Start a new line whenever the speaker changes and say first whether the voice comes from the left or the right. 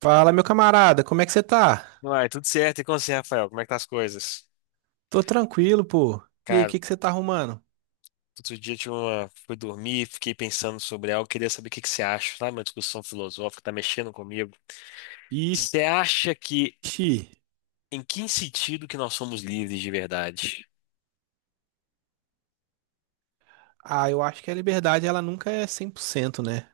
right: Fala, meu camarada, como é que você tá?
left: Uai, tudo certo. E com você, Rafael? Como é que tá as coisas?
right: Tô tranquilo, pô. E aí, o
left: Cara,
right: que que você tá arrumando?
left: outro dia eu tive uma... fui dormir, fiquei pensando sobre algo, queria saber o que que você acha, sabe? Uma discussão filosófica, tá mexendo comigo.
right: Ixi.
left: Você acha que, em que sentido que nós somos livres de verdade?
right: Ah, eu acho que a liberdade ela nunca é 100%, né?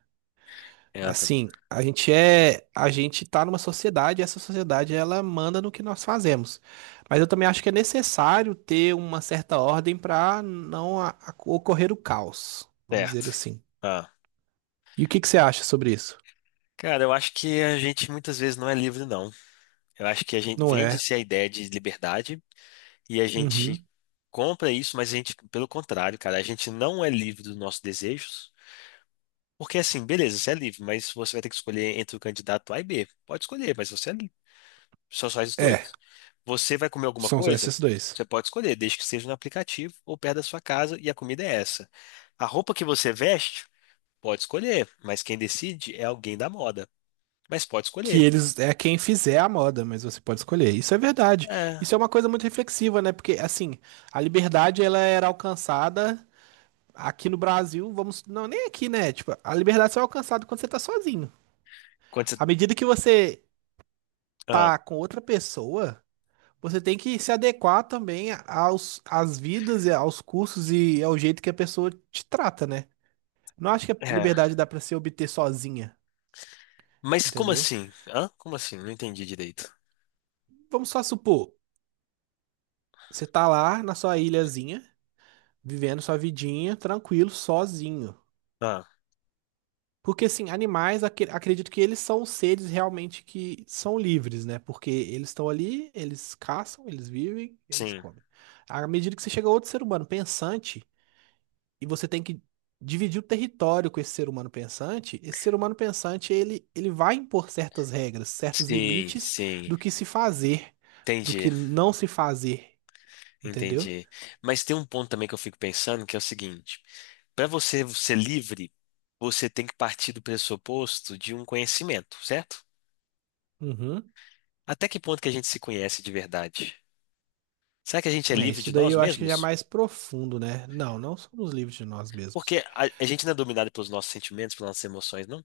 left: É, também.
right: Assim, a gente tá numa sociedade, e essa sociedade ela manda no que nós fazemos. Mas eu também acho que é necessário ter uma certa ordem pra não ocorrer o caos, vamos
left: Certo.
right: dizer assim.
left: Ah.
right: E o que que você acha sobre isso?
left: Cara, eu acho que a gente muitas vezes não é livre, não. Eu acho que a gente
right: Não é?
left: vende-se a ideia de liberdade e a gente
right: Uhum.
left: compra isso, mas a gente, pelo contrário, cara, a gente não é livre dos nossos desejos. Porque assim, beleza, você é livre, mas você vai ter que escolher entre o candidato A e B. Pode escolher, mas você é livre. Só faz os
right: É,
left: dois. Você vai comer alguma
right: são só
left: coisa?
right: esses dois.
left: Você pode escolher, desde que seja no aplicativo ou perto da sua casa e a comida é essa. A roupa que você veste, pode escolher, mas quem decide é alguém da moda. Mas pode
right: Que
left: escolher.
right: eles é quem fizer a moda, mas você pode escolher. Isso é verdade.
left: É.
right: Isso é uma coisa muito reflexiva, né? Porque assim, a liberdade ela era alcançada aqui no Brasil, vamos, não, nem aqui, né? Tipo, a liberdade só é alcançada quando você tá sozinho.
left: Quando você...
right: À medida que você
left: Ah,
right: tá com outra pessoa, você tem que se adequar também aos às vidas e aos cursos e ao jeito que a pessoa te trata, né? Não acho que a
left: é.
right: liberdade dá pra se obter sozinha,
left: Mas como
right: entendeu?
left: assim? Hã? Como assim? Não entendi direito.
right: Vamos só supor, você tá lá na sua ilhazinha, vivendo sua vidinha tranquilo, sozinho.
left: Ah,
right: Porque, assim, animais, acredito que eles são os seres realmente que são livres, né? Porque eles estão ali, eles caçam, eles vivem, eles
left: sim.
right: comem. À medida que você chega a outro ser humano pensante e você tem que dividir o território com esse ser humano pensante, esse ser humano pensante, ele vai impor certas regras, certos
left: Sim,
right: limites
left: sim.
right: do que se fazer, do
left: Entendi,
right: que não se fazer, entendeu?
left: entendi. Mas tem um ponto também que eu fico pensando que é o seguinte. Para você ser livre, você tem que partir do pressuposto de um conhecimento, certo?
right: Uhum.
left: Até que ponto que a gente se conhece de verdade? Será que a gente é
right: É,
left: livre
right: isso
left: de
right: daí
left: nós
right: eu acho que já é
left: mesmos?
right: mais profundo, né? Não, não somos livres de nós mesmos.
left: Porque a gente não é dominado pelos nossos sentimentos, pelas nossas emoções, não?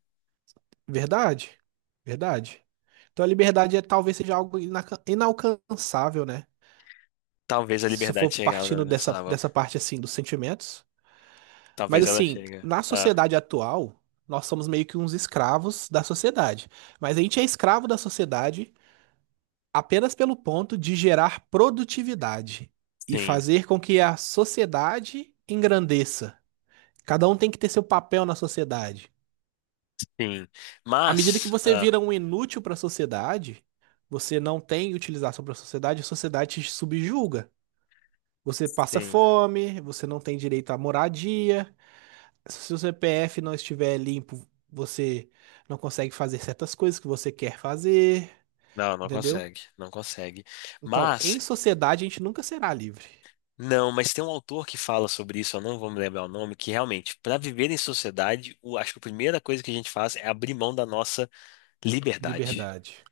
right: Verdade? Verdade. Então a liberdade é, talvez seja algo inalcançável, né?
left: Talvez a
right: Se for
left: liberdade chegue ah, não
right: partindo dessa,
left: nossa alma.
right: dessa parte assim dos sentimentos. Mas
left: Talvez ela
right: assim,
left: chegue.
right: na
left: Ah,
right: sociedade atual, nós somos meio que uns escravos da sociedade. Mas a gente é escravo da sociedade apenas pelo ponto de gerar produtividade e
left: sim,
right: fazer com que a sociedade engrandeça. Cada um tem que ter seu papel na sociedade.
left: sim.
right: À medida que
left: Mas,
right: você
left: ah,
right: vira um inútil para a sociedade, você não tem utilização para a sociedade te subjuga. Você passa
left: sim.
right: fome, você não tem direito à moradia. Se o seu CPF não estiver limpo, você não consegue fazer certas coisas que você quer fazer,
left: Não, não
right: entendeu?
left: consegue, não consegue.
right: Então,
left: Mas
right: em sociedade, a gente nunca será livre.
left: não, mas tem um autor que fala sobre isso, eu não vou me lembrar o nome, que realmente, para viver em sociedade, acho que a primeira coisa que a gente faz é abrir mão da nossa liberdade,
right: Liberdade.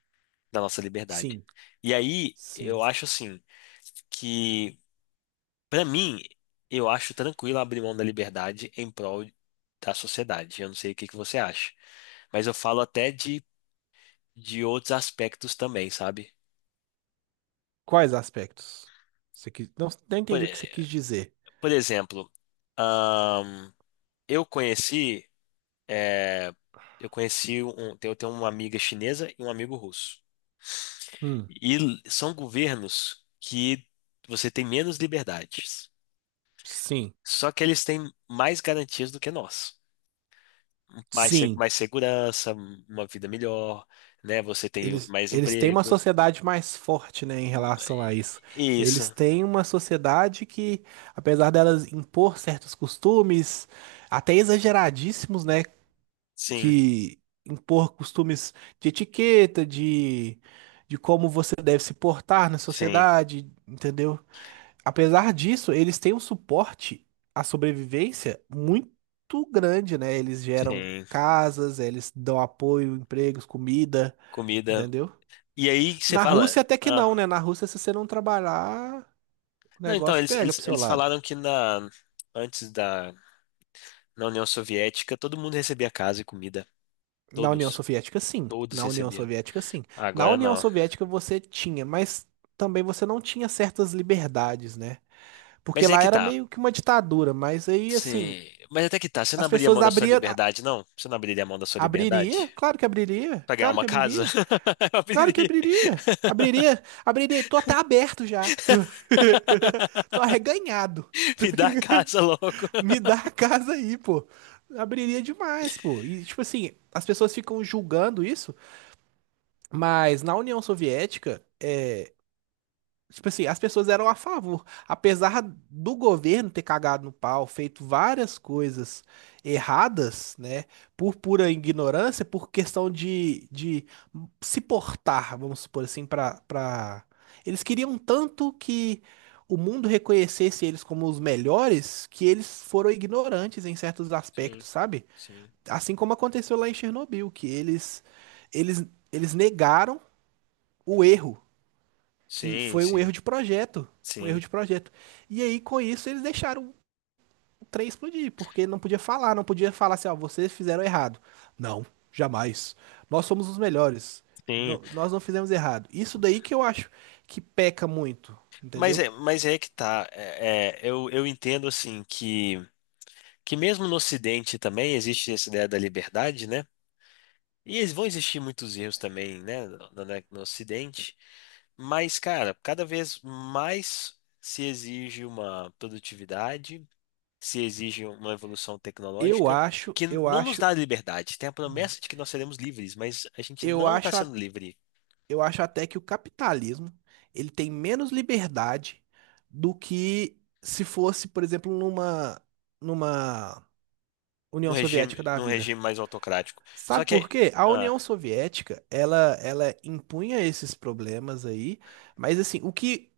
left: da nossa liberdade.
right: Sim,
left: E aí,
right: sim.
left: eu acho assim, que para mim, eu acho tranquilo abrir mão da liberdade em prol da sociedade. Eu não sei o que que você acha, mas eu falo até de outros aspectos também, sabe?
right: Quais aspectos? Você quis... Não, não
left: Por,
right: entendi o que você quis dizer.
left: por exemplo, ahn, eu conheci é, eu conheci um, eu tenho uma amiga chinesa e um amigo russo.
right: Hum,
left: São governos que você tem menos liberdades.
right: sim,
left: Só que eles têm mais garantias do que nós. Mais,
right: sim.
left: mais segurança, uma vida melhor, né? Você tem
right: Eles,
left: mais
right: eles têm uma
left: emprego.
right: sociedade mais forte, né, em
left: Hum,
right: relação a
left: é-
right: isso. Eles
left: Isso.
right: têm uma sociedade que, apesar delas impor certos costumes, até exageradíssimos, né,
left: Sim,
right: que impor costumes de etiqueta, de como você deve se portar na
left: sim,
right: sociedade, entendeu? Apesar disso, eles têm um suporte à sobrevivência muito grande, né? Eles geram
left: sim.
right: casas, eles dão apoio, empregos, comida,
left: Comida.
right: entendeu?
left: E aí você
right: Na Rússia
left: fala.
right: até que não,
left: Ah,
right: né? Na Rússia, se você não trabalhar, o
left: não, então,
right: negócio
left: eles,
right: pega
left: eles,
right: pro seu
left: eles
right: lado.
left: falaram que na, antes da na União Soviética, todo mundo recebia casa e comida.
right: Na União
left: Todos.
right: Soviética, sim.
left: Todos
right: Na União
left: recebiam.
right: Soviética, sim. Na
left: Agora
right: União
left: não.
right: Soviética você tinha, mas também você não tinha certas liberdades, né? Porque
left: Mas é
right: lá
left: que
right: era
left: tá.
right: meio que uma ditadura, mas aí, assim,
left: Você... Mas até que tá. Você não
right: as
left: abriria
right: pessoas
left: mão da sua
right: abriam.
left: liberdade, não? Você não abriria mão da sua
right: Abriria?
left: liberdade?
right: Claro que abriria.
left: Pra ganhar
right: Claro
left: uma
right: que
left: casa?
right: abriria.
left: Eu
right: Claro que
left: abriria.
right: abriria. Abriria. Abriria. Tô até aberto já. Tô arreganhado.
left: Me dá a casa logo.
right: Me dá a casa aí, pô. Abriria demais, pô. E, tipo assim, as pessoas ficam julgando isso, mas na União Soviética, é, tipo assim, as pessoas eram a favor. Apesar do governo ter cagado no pau, feito várias coisas erradas, né? Por pura ignorância, por questão de se portar, vamos supor assim, eles queriam tanto que o mundo reconhecesse eles como os melhores, que eles foram ignorantes em certos
left: Sim,
right: aspectos, sabe?
left: sim,
right: Assim como aconteceu lá em Chernobyl, que eles, eles negaram o erro, que
left: sim,
right: foi um
left: sim,
right: erro de projeto, um erro
left: sim,
right: de projeto. E aí com isso eles deixaram o trem explodir, porque não podia falar, não podia falar assim, ó, vocês fizeram errado. Não, jamais. Nós somos os melhores.
left: sim.
right: Nós não fizemos errado. Isso daí que eu acho que peca muito, entendeu?
left: Mas é que tá. É, é, eu entendo assim que mesmo no Ocidente também existe essa ideia da liberdade, né? E eles vão existir muitos erros também, né, no Ocidente, mas, cara, cada vez mais se exige uma produtividade, se exige uma evolução
right: Eu
left: tecnológica,
right: acho,
left: que
right: eu
left: não nos
right: acho,
left: dá liberdade. Tem a promessa de que nós seremos livres, mas a gente
right: eu
left: não está
right: acho,
left: sendo
right: a-
left: livre
right: eu acho até que o capitalismo ele tem menos liberdade do que se fosse, por exemplo, numa numa
left: no
right: União
left: regime,
right: Soviética da
left: no
right: vida.
left: regime mais autocrático. Só
right: Sabe por
left: que,
right: quê? A
left: ah,
right: União Soviética, ela impunha esses problemas aí, mas assim, o que,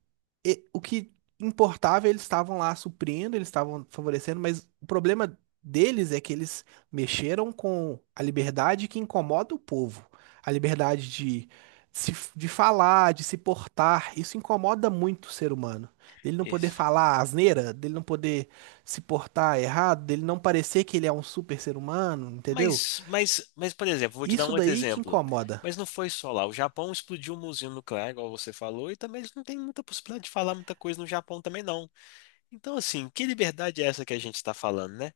right: e- o que importava, eles estavam lá suprindo, eles estavam favorecendo, mas o problema deles é que eles mexeram com a liberdade que incomoda o povo, a liberdade de, se, de falar, de se portar, isso incomoda muito o ser humano. Dele não poder
left: isso.
right: falar asneira, dele não poder se portar errado, dele não parecer que ele é um super ser humano, entendeu?
left: Mas, por exemplo, vou te dar um
right: Isso
left: outro
right: daí que
left: exemplo.
right: incomoda.
left: Mas não foi só lá. O Japão explodiu uma usina nuclear, igual você falou, e também eles não têm muita possibilidade de falar muita coisa no Japão também, não. Então, assim, que liberdade é essa que a gente está falando, né?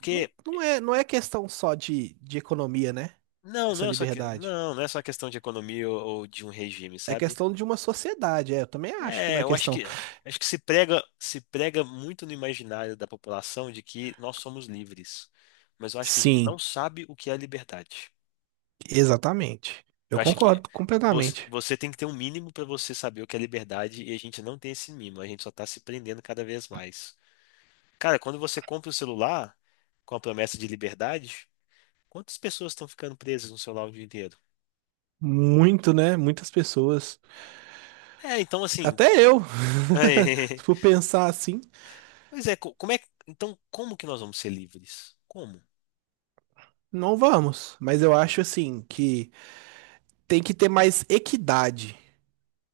right: Não, não é questão só de economia, né?
left: não,
right: Essa
left: não é só,
right: liberdade.
left: não, não é só questão de economia ou de um regime,
right: É
left: sabe?
right: questão de uma sociedade. É, eu também acho que não
left: É,
right: é
left: eu
right: questão.
left: acho que se prega, se prega muito no imaginário da população de que nós somos livres. Mas eu acho que a gente
right: Sim,
left: não sabe o que é liberdade.
right: exatamente.
left: Eu
right: Eu
left: acho que
right: concordo
left: você,
right: completamente.
left: você tem que ter um mínimo para você saber o que é liberdade e a gente não tem esse mínimo, a gente só tá se prendendo cada vez mais. Cara, quando você compra o celular com a promessa de liberdade, quantas pessoas estão ficando presas no celular o dia inteiro?
right: Muito, né? Muitas pessoas.
left: É, então assim,
right: Até eu. Se for pensar assim,
left: pois é, como é, então como que nós vamos ser livres? Como?
right: não vamos. Mas eu acho assim que tem que ter mais equidade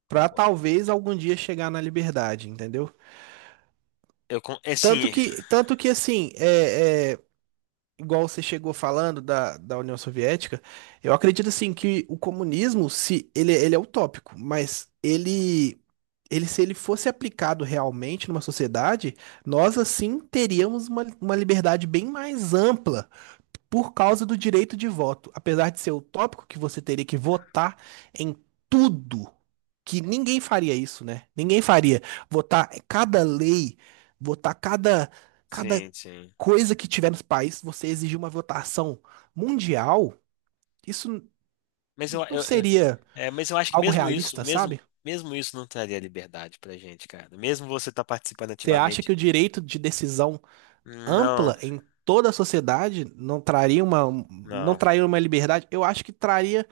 right: para
left: Concordo.
right: talvez algum dia chegar na liberdade, entendeu?
left: Eu, é
right: Tanto
left: sim,
right: que, assim, é, igual você chegou falando da União Soviética, eu acredito assim que o comunismo, se ele, ele é utópico, mas ele se ele fosse aplicado realmente numa sociedade, nós assim teríamos uma liberdade bem mais ampla por causa do direito de voto. Apesar de ser utópico que você teria que votar em tudo que ninguém faria isso, né? Ninguém faria. Votar cada lei, votar cada
left: sim, sim.
right: coisa que tiver nos países, você exigir uma votação mundial, isso n-
left: Mas
right: não seria
left: é, mas eu acho que
right: algo
left: mesmo isso,
right: realista,
left: mesmo,
right: sabe?
left: mesmo isso não traria liberdade pra gente, cara. Mesmo você estar participando
right: Você acha
left: ativamente
right: que o direito de decisão
left: não,
right: ampla em toda a sociedade não traria não
left: não,
right: traria uma liberdade? Eu acho que traria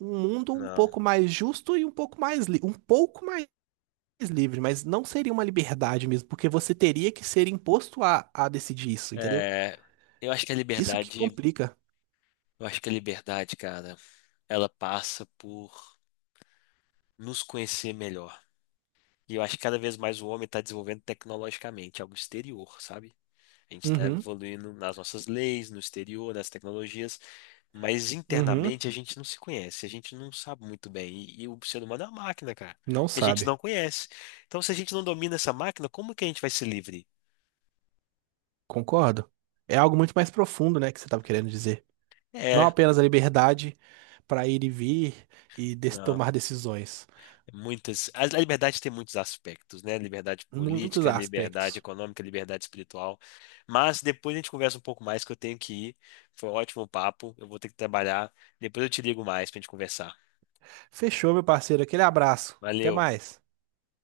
right: um mundo um
left: não.
right: pouco mais justo e um pouco mais livre, mas não seria uma liberdade mesmo, porque você teria que ser imposto a decidir isso, entendeu?
left: É, eu acho que a
right: Isso que
left: liberdade,
right: complica.
left: eu acho que a liberdade, cara, ela passa por nos conhecer melhor. E eu acho que cada vez mais o homem está desenvolvendo tecnologicamente algo exterior, sabe? A gente está
right: Uhum,
left: evoluindo nas nossas leis, no exterior, nas tecnologias, mas
right: uhum,
left: internamente a gente não se conhece, a gente não sabe muito bem. E o ser humano é uma máquina, cara,
right: não
left: que a gente
right: sabe.
left: não conhece. Então, se a gente não domina essa máquina, como que a gente vai ser livre?
right: Concordo. É algo muito mais profundo, né, que você estava querendo dizer. Não
left: É,
right: apenas a liberdade para ir e vir e
left: não.
right: tomar decisões.
left: Muitas, a liberdade tem muitos aspectos, né? Liberdade
right: Muitos
left: política, liberdade
right: aspectos.
left: econômica, liberdade espiritual. Mas depois a gente conversa um pouco mais, que eu tenho que ir. Foi um ótimo papo, eu vou ter que trabalhar. Depois eu te ligo mais pra gente conversar.
right: Fechou, meu parceiro. Aquele abraço. Até
left: Valeu.
right: mais.